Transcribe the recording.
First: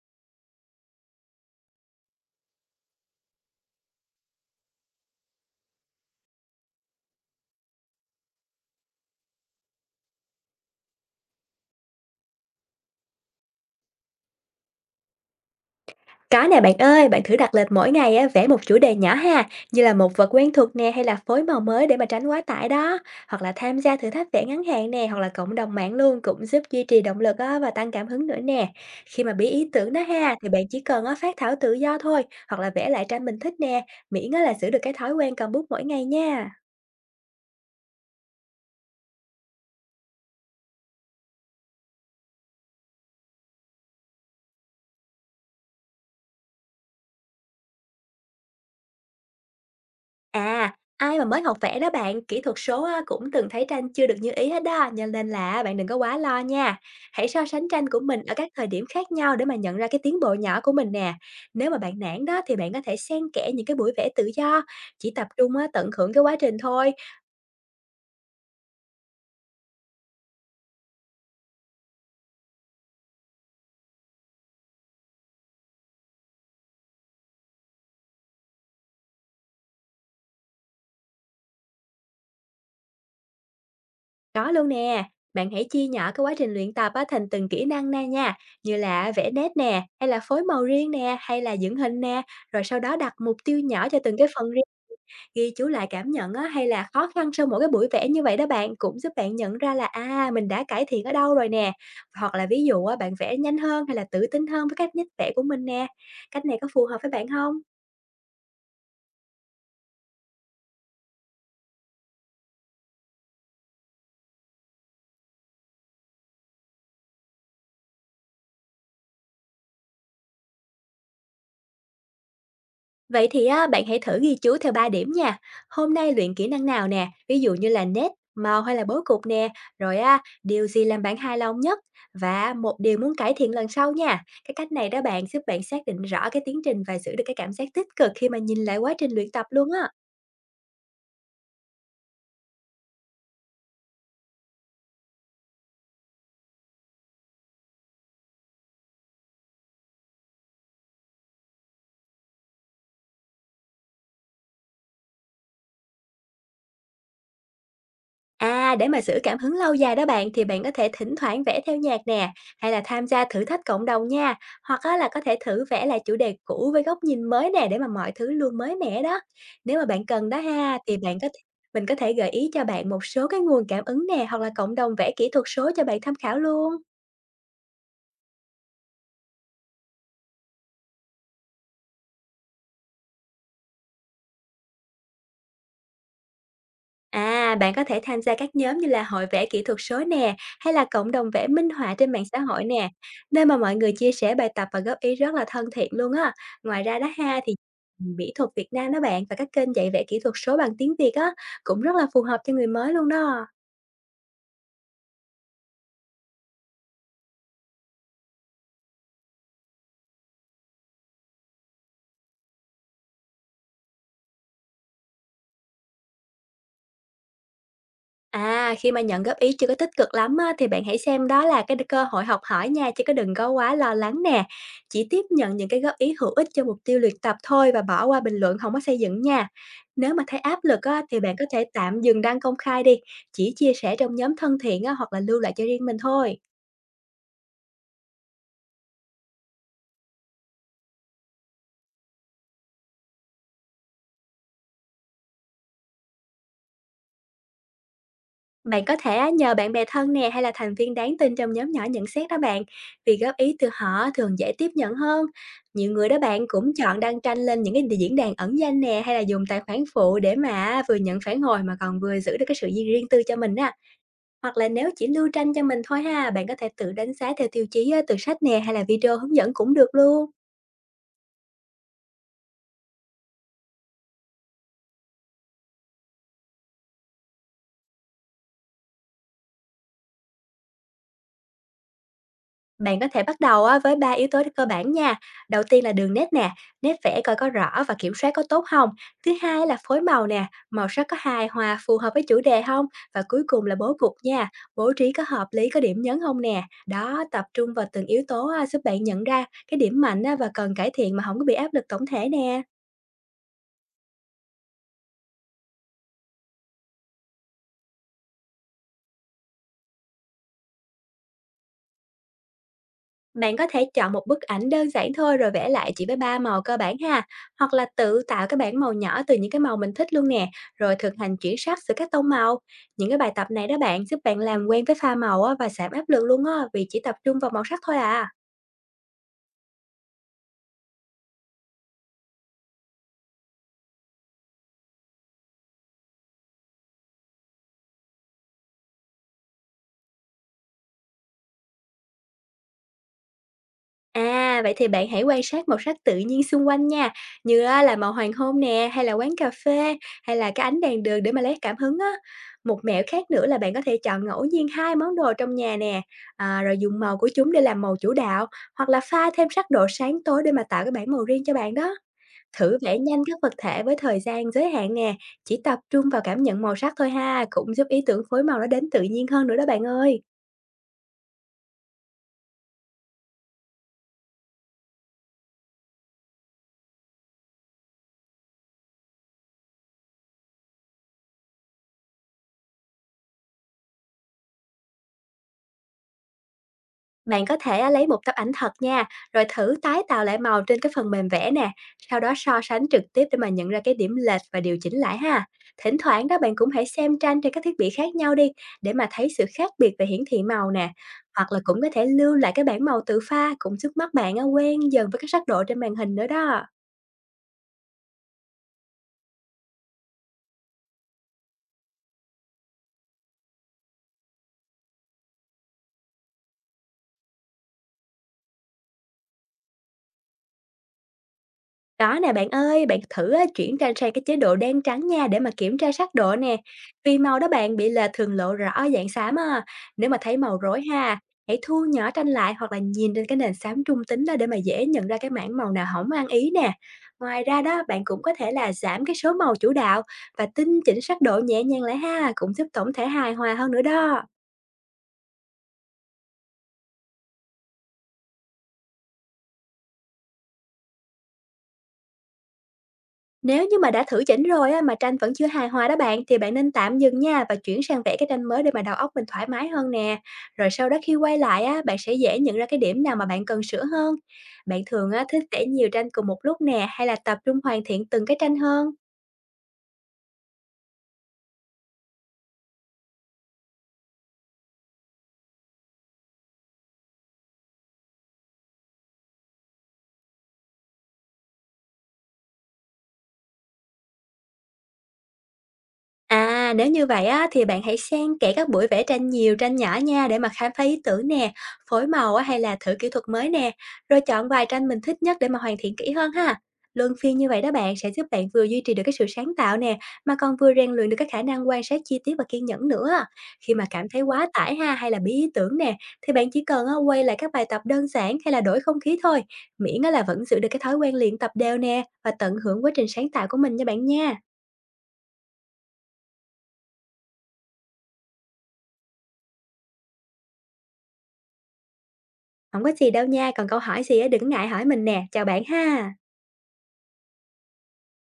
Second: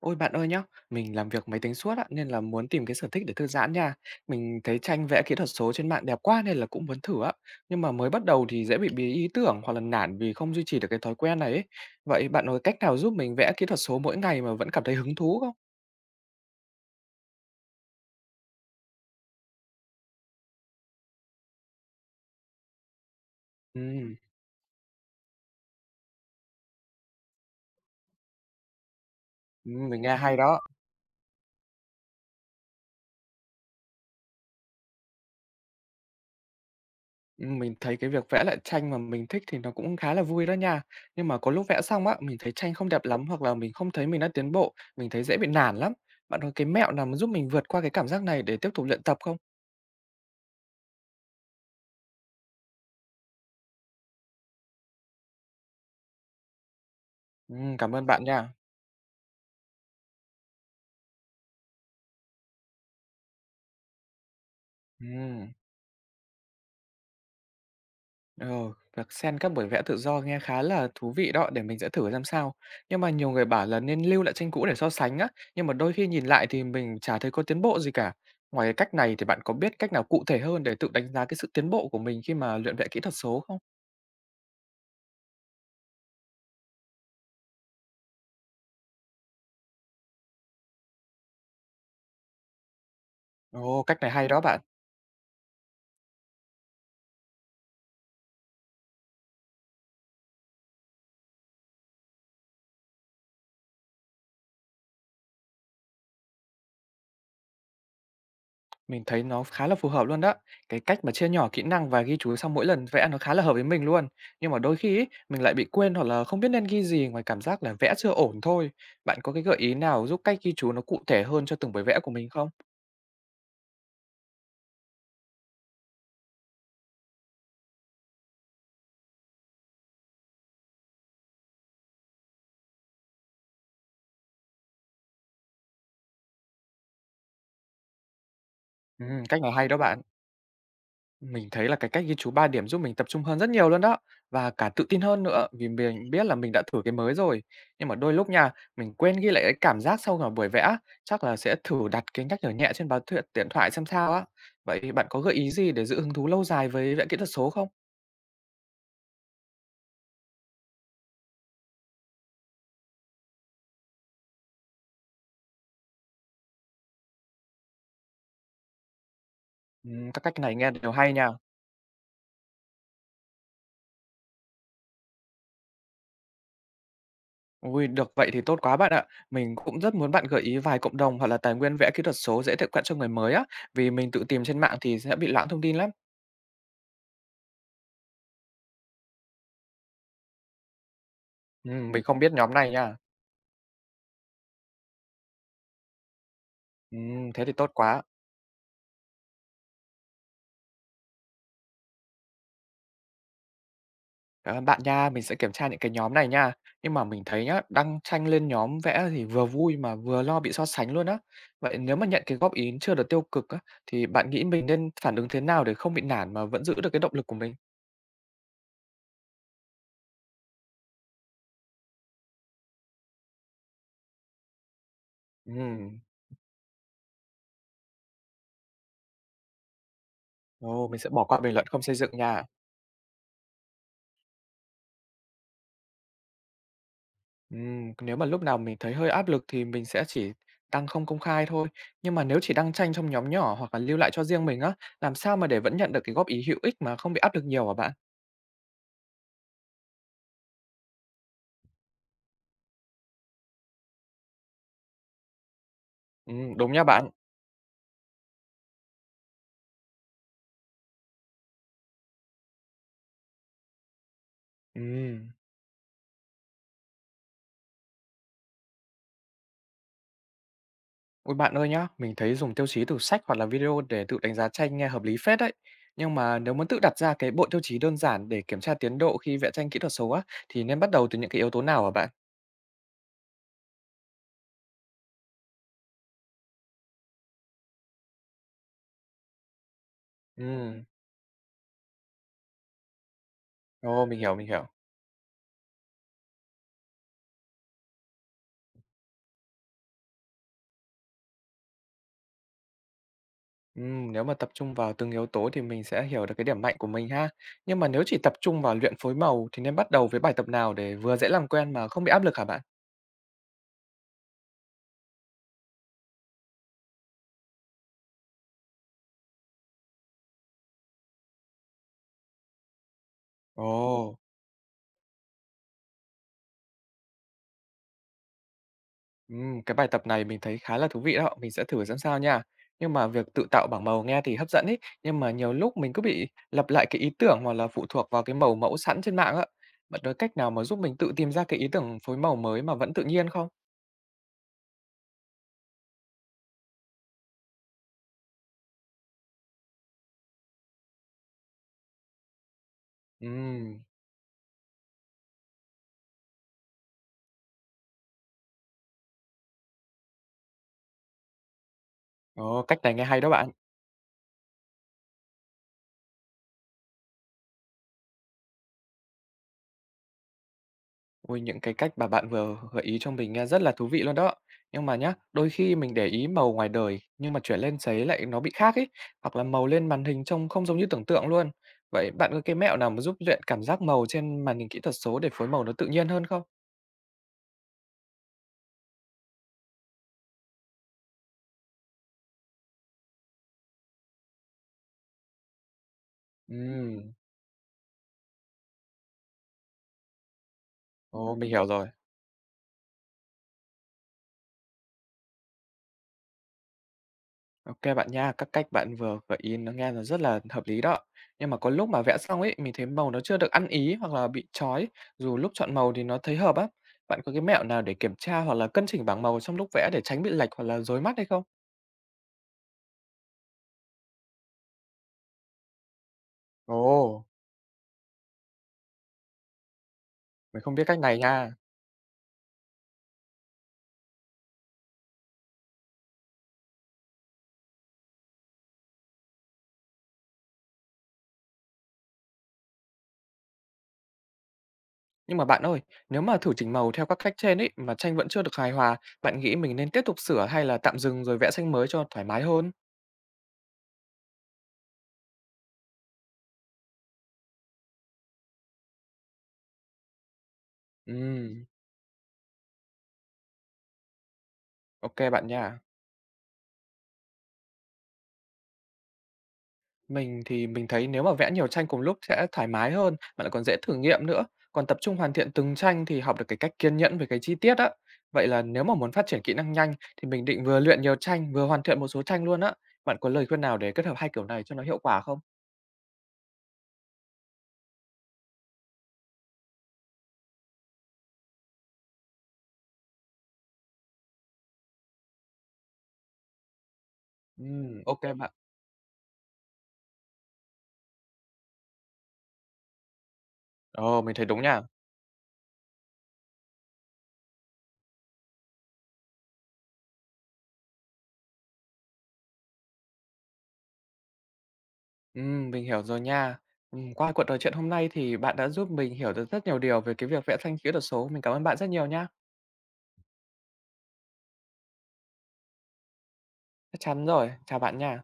Ôi bạn ơi nhá, mình làm việc máy tính suốt á, nên là muốn tìm cái sở thích để thư giãn nha. Mình thấy tranh vẽ kỹ thuật số trên mạng đẹp quá nên là cũng muốn thử á. Nhưng mà mới bắt đầu thì dễ bị bí ý tưởng hoặc là nản vì không duy trì được cái thói quen này ấy. Vậy bạn có cách nào giúp mình vẽ kỹ thuật số mỗi ngày mà vẫn cảm thấy hứng thú không? Có nè bạn ơi, bạn thử đặt lịch mỗi ngày á, vẽ một chủ đề nhỏ ha, như là một vật quen thuộc nè hay là phối màu mới để mà tránh quá tải đó. Hoặc là tham gia thử Ừ, thách vẽ ngắn hạn nè, hoặc là cộng đồng mạng luôn cũng giúp duy trì động lực á, và tăng cảm hứng nữa nè. Khi mà bí ý ừ, tưởng đó mình nghe ha, hay thì đó. bạn chỉ cần á, phát thảo tự do thôi, hoặc là vẽ lại tranh mình thích nè, miễn á, là giữ được cái thói quen cầm bút mỗi ngày nha. Ừ, mình thấy cái việc vẽ lại tranh mà mình thích thì nó cũng khá là vui đó nha. Nhưng mà có lúc vẽ xong á, mình thấy tranh không đẹp lắm hoặc là mình không thấy mình đã tiến bộ, mình thấy dễ bị nản lắm. Bạn có cái mẹo nào mà giúp mình vượt qua cái cảm giác này để tiếp tục luyện tập không? À, ai mà mới học vẽ đó bạn, kỹ thuật số á, cũng từng thấy tranh chưa được như ý hết đó, cho nên là bạn đừng có quá lo nha. Hãy so sánh tranh Cảm của ơn mình bạn ở các nha. thời điểm khác nhau để mà nhận ra cái tiến bộ nhỏ của mình nè. Nếu mà bạn nản đó thì bạn có thể xen kẽ những cái buổi vẽ tự do, chỉ tập Ừm, trung á, tận hưởng cái quá trình thôi. ừ, việc xen các buổi vẽ tự do nghe khá là thú vị đó, để mình sẽ thử xem sao. Nhưng mà nhiều người bảo là nên lưu lại tranh cũ để so sánh á, nhưng mà đôi khi nhìn lại thì mình chả thấy có tiến bộ gì cả. Ngoài cái cách này thì bạn có biết cách nào cụ thể hơn để tự đánh giá cái sự tiến bộ của mình khi mà luyện vẽ kỹ thuật số không? Có luôn nè. Bạn hãy chia nhỏ cái quá trình luyện tập á, thành từng kỹ năng nè nha, như là vẽ nét nè, hay là phối màu riêng nè, hay là dựng hình nè, rồi sau đó đặt mục tiêu Ồ, nhỏ cho cách này từng cái hay đó phần bạn. riêng. Ghi chú lại cảm nhận á, hay là khó khăn sau mỗi cái buổi vẽ như vậy đó bạn, cũng giúp bạn nhận ra là, à, mình đã cải thiện ở đâu rồi nè. Hoặc là ví dụ á, bạn vẽ nhanh hơn hay là tự tin hơn với cách nét vẽ của mình nè. Cách này có phù hợp với bạn không? Mình thấy nó khá là phù hợp luôn đó. Cái cách mà chia nhỏ kỹ năng và ghi chú sau mỗi lần vẽ nó khá là hợp với mình luôn. Nhưng mà đôi khi ấy, mình lại bị quên hoặc là không biết nên ghi gì ngoài cảm giác là vẽ chưa ổn thôi. Bạn có cái gợi ý nào giúp cách ghi chú nó cụ thể hơn cho từng bài vẽ của mình không? Vậy thì á, bạn hãy thử ghi chú theo 3 điểm nha. Hôm nay luyện kỹ năng nào nè, ví dụ như là nét, màu hay là bố cục nè, rồi á, điều gì làm bạn hài lòng nhất và một điều muốn cải thiện lần sau nha. Cái cách này đó bạn, giúp bạn xác định rõ cái tiến trình và giữ được cái cảm giác tích cực khi mà nhìn lại quá Ừ, trình luyện cách tập này luôn hay đó á. bạn. Mình thấy là cái cách ghi chú 3 điểm giúp mình tập trung hơn rất nhiều luôn đó và cả tự tin hơn nữa vì mình biết là mình đã thử cái mới rồi. Nhưng mà đôi lúc nha, mình quên ghi lại cái cảm giác sau cả buổi vẽ, chắc là sẽ thử đặt cái nhắc nhở nhẹ trên báo thiện điện thoại xem sao á. Vậy bạn có gợi ý gì để giữ hứng thú lâu dài với vẽ kỹ thuật số không? À, để mà giữ cảm hứng lâu dài đó bạn thì bạn có thể thỉnh thoảng vẽ theo nhạc nè, hay là tham gia thử thách cộng đồng nha, hoặc á, là có thể thử vẽ lại chủ đề cũ với góc nhìn mới nè để mà mọi thứ luôn mới mẻ đó. Nếu mà bạn Các cần đó cách này nghe ha đều thì hay bạn có nha. thể, mình có thể gợi ý cho bạn một số cái nguồn cảm ứng nè hoặc là cộng đồng vẽ kỹ thuật số cho bạn tham khảo luôn. Ui, được vậy thì tốt quá bạn ạ. Mình cũng rất muốn bạn gợi ý vài cộng đồng hoặc là tài nguyên vẽ kỹ thuật số dễ tiếp cận cho người mới á, vì mình tự tìm trên mạng thì sẽ bị loãng thông tin lắm. À, bạn có thể tham gia các nhóm như là hội vẽ kỹ thuật số nè, hay là cộng đồng vẽ minh họa Mình trên không mạng biết xã nhóm hội này nè, nha. nơi mà mọi người chia sẻ bài tập và góp ý rất là thân thiện luôn á. Ngoài ra đó ha Thế thì thì tốt quá. mỹ thuật Việt Nam đó bạn và các kênh dạy vẽ kỹ thuật số bằng tiếng Việt á cũng rất là phù hợp cho người mới luôn đó. Ờ, bạn nha, mình sẽ kiểm tra những cái nhóm này nha. Nhưng mà mình thấy nhá, đăng tranh lên nhóm vẽ thì vừa vui mà vừa lo bị so sánh luôn á. Vậy nếu mà nhận cái góp ý chưa được tiêu cực á, thì bạn nghĩ mình nên phản ứng thế nào để không bị nản mà vẫn giữ được cái động lực của mình? À, khi mà nhận góp ý chưa có tích cực lắm á, thì bạn hãy xem đó là cái cơ hội học hỏi nha, chứ có đừng có quá lo lắng nè. Chỉ tiếp nhận những cái góp Ừm, ý hữu ích cho mục tiêu luyện tập thôi và bỏ qua bình luận không có xây dựng nha. Nếu mà thấy áp lực Ồ, mình á, sẽ thì bỏ bạn qua có bình thể luận không xây tạm dựng dừng đăng nha. công khai đi, chỉ chia sẻ trong nhóm thân thiện á, hoặc là lưu lại cho riêng mình thôi. Nếu mà lúc nào mình thấy hơi áp lực thì mình sẽ chỉ đăng không công khai thôi. Nhưng mà nếu chỉ đăng tranh trong nhóm nhỏ hoặc là lưu lại cho riêng mình á, làm sao mà để vẫn nhận được cái góp ý hữu ích mà không bị áp lực nhiều hả bạn? Bạn có thể á, nhờ bạn bè thân nè hay là thành viên đáng tin trong nhóm nhỏ nhận xét đó bạn, vì góp ý từ họ thường dễ tiếp nhận hơn. Nhiều người đó bạn cũng Đúng nha chọn bạn. đăng tranh lên những cái diễn đàn ẩn danh nè hay là dùng tài khoản phụ để mà vừa nhận phản hồi mà còn vừa giữ được cái sự riêng tư cho mình á. Hoặc là nếu chỉ Ừm. lưu tranh cho mình thôi ha, bạn có thể tự đánh giá theo tiêu chí á, từ sách nè hay là video hướng dẫn cũng được luôn. Ôi bạn ơi nhá, mình thấy dùng tiêu chí từ sách hoặc là video để tự đánh giá tranh nghe hợp lý phết đấy. Nhưng mà nếu muốn tự đặt ra cái bộ tiêu chí đơn giản để kiểm tra tiến độ khi vẽ tranh kỹ thuật số á, thì nên bắt đầu từ những cái yếu tố nào hả bạn? Bạn có thể bắt đầu á, với 3 yếu tố cơ bản nha. Đầu tiên là đường nét nè, nét vẽ coi có rõ và kiểm soát có tốt không. Thứ hai là phối màu nè, Ừ, màu sắc có hài hòa, phù hợp với chủ đề không. Và cuối cùng là bố ồ cục mình hiểu, nha, mình hiểu. bố trí có hợp lý, có điểm nhấn không nè. Đó, tập trung vào từng yếu tố á, giúp bạn nhận ra cái điểm mạnh á, và cần cải thiện mà không có bị áp lực tổng thể nè. Nếu mà tập trung vào từng yếu tố thì mình sẽ hiểu được cái điểm mạnh của mình ha. Nhưng mà nếu chỉ tập trung vào luyện phối màu thì nên bắt đầu với bài tập nào để vừa dễ làm quen mà không bị áp lực hả bạn? Bạn có thể chọn một bức ảnh đơn giản thôi rồi vẽ lại chỉ với ba màu cơ bản ha, hoặc là tự tạo cái bảng màu nhỏ từ những cái màu mình thích luôn nè, rồi thực hành chuyển sắc giữa các tông màu. Những cái bài tập này đó bạn Ồ, giúp bạn làm quen với pha màu á, và giảm áp lực luôn á, vì chỉ tập trung vào màu sắc thôi à. ừm, cái bài tập này mình thấy khá là thú vị đó, mình sẽ thử xem sao nha. Nhưng mà việc tự tạo bảng màu nghe thì hấp dẫn ấy, nhưng mà nhiều lúc mình cứ bị lặp lại cái ý tưởng hoặc là phụ thuộc vào cái màu mẫu sẵn trên mạng á. Bạn có cách nào mà giúp mình tự tìm ra cái ý tưởng phối màu mới mà vẫn tự nhiên không? À, vậy thì bạn hãy quan sát màu sắc tự nhiên xung quanh nha, như á là màu hoàng hôn nè, hay là quán cà phê, hay là cái ánh đèn đường để mà lấy cảm hứng á. Một mẹo khác nữa là bạn có Ừm, thể chọn ngẫu nhiên hai món đồ trong nhà nè, à, rồi dùng màu của chúng để làm màu chủ đạo, hoặc là pha thêm sắc độ sáng tối để mà tạo cái bảng màu riêng cho bạn đó. ồ, Thử cách này vẽ nghe hay nhanh đó các bạn. vật thể với thời gian giới hạn nè, chỉ tập trung vào cảm nhận màu sắc thôi ha, cũng giúp ý tưởng phối màu nó đến tự nhiên hơn nữa đó bạn ơi. Ôi, những cái cách mà bạn vừa gợi ý cho mình nghe rất là thú vị luôn đó. Nhưng mà nhá, đôi khi mình để ý màu ngoài đời nhưng mà chuyển lên giấy lại nó bị khác ấy, hoặc là màu lên màn hình trông không giống như tưởng tượng luôn. Vậy bạn có cái mẹo nào mà giúp luyện cảm giác màu trên màn hình kỹ thuật số để phối màu nó tự nhiên hơn không? Bạn có thể, a, lấy một tấm ảnh thật nha, rồi thử tái tạo lại màu trên cái phần mềm vẽ nè, sau đó so sánh trực tiếp để mà nhận ra cái điểm lệch và điều chỉnh lại ha. Thỉnh thoảng đó bạn cũng hãy Ừm, xem tranh trên các thiết bị khác nhau đi, để mà thấy sự khác biệt về hiển thị màu nè. ồ, mình Hoặc là hiểu cũng có rồi. thể lưu lại cái bảng màu tự pha cũng giúp mắt bạn á quen dần với các sắc độ trên màn hình nữa đó. OK bạn nha, các cách bạn vừa gợi ý nó nghe nó rất là hợp lý đó. Nhưng mà có lúc mà vẽ xong ấy, mình thấy màu nó chưa được ăn ý hoặc là bị chói, dù lúc chọn màu thì nó thấy hợp á. Bạn có cái mẹo nào để kiểm tra hoặc là cân chỉnh bảng màu trong lúc vẽ để tránh bị lệch hoặc là rối mắt hay không? Đó nè bạn ơi, bạn thử á, chuyển tranh sang cái chế độ đen trắng nha để mà kiểm tra sắc độ nè. Vì Ồ, màu đó bạn bị lệch thường lộ rõ ở dạng xám á. Nếu mà thấy màu mình không rối biết cách ha, này nha. hãy thu nhỏ tranh lại hoặc là nhìn trên cái nền xám trung tính đó để mà dễ nhận ra cái mảng màu nào hỏng ăn ý nè. Ngoài ra đó, bạn cũng có thể là giảm cái số màu chủ đạo và tinh chỉnh sắc độ nhẹ nhàng lại ha, cũng giúp tổng thể hài hòa hơn nữa đó. Nhưng mà bạn ơi, nếu mà thử chỉnh màu theo các cách trên ấy mà tranh vẫn chưa được hài hòa, bạn nghĩ mình nên tiếp tục sửa hay là tạm dừng rồi vẽ tranh mới cho thoải mái hơn? Nếu như mà đã thử chỉnh rồi á, mà tranh vẫn chưa hài hòa đó bạn, thì bạn nên tạm dừng nha và chuyển sang vẽ cái tranh mới để mà đầu óc mình thoải mái hơn nè. Rồi sau đó khi quay lại Ừm, á, bạn sẽ dễ nhận ra cái điểm nào mà bạn cần sửa hơn. Bạn thường á, OK thích bạn vẽ nha. nhiều tranh cùng một lúc nè hay là tập trung hoàn thiện từng cái tranh hơn? Mình thì mình thấy nếu mà vẽ nhiều tranh cùng lúc sẽ thoải mái hơn, mà lại còn dễ thử nghiệm nữa. Còn tập trung hoàn thiện từng tranh thì học được cái cách kiên nhẫn với cái chi tiết á. Vậy là nếu mà muốn phát triển kỹ năng nhanh thì mình định vừa luyện nhiều tranh, vừa hoàn thiện một số tranh luôn á. Bạn có lời khuyên nào để kết hợp hai kiểu này cho nó hiệu quả không? À, nếu như vậy á, thì bạn hãy xen kẽ các buổi vẽ tranh nhiều, tranh nhỏ nha để mà khám phá ý tưởng nè, phối màu á, hay là thử kỹ thuật mới nè, rồi chọn vài tranh mình thích nhất để mà hoàn thiện kỹ hơn ha. Luân phiên như vậy đó bạn sẽ giúp ok bạn bạn. vừa duy trì được cái sự sáng tạo nè, mà còn vừa rèn luyện được cái khả năng quan sát chi tiết và kiên nhẫn nữa. Khi mà cảm thấy Ồ, mình thấy quá đúng tải nha. ha hay là bí ý tưởng nè, thì bạn chỉ cần á, quay lại các bài tập đơn giản hay là đổi không khí thôi, miễn á là vẫn giữ được cái thói quen luyện tập đều nè và tận hưởng quá trình sáng tạo của mình nha bạn nha. Mình hiểu rồi nha. Qua cuộc trò chuyện hôm nay thì bạn đã giúp mình hiểu được rất nhiều điều về cái việc vẽ tranh kỹ thuật số. Mình cảm ơn bạn rất nhiều nha. Không có gì đâu nha, còn câu hỏi gì á đừng ngại hỏi mình nè. Chào bạn ha. Chắc chắn rồi. Chào bạn nha.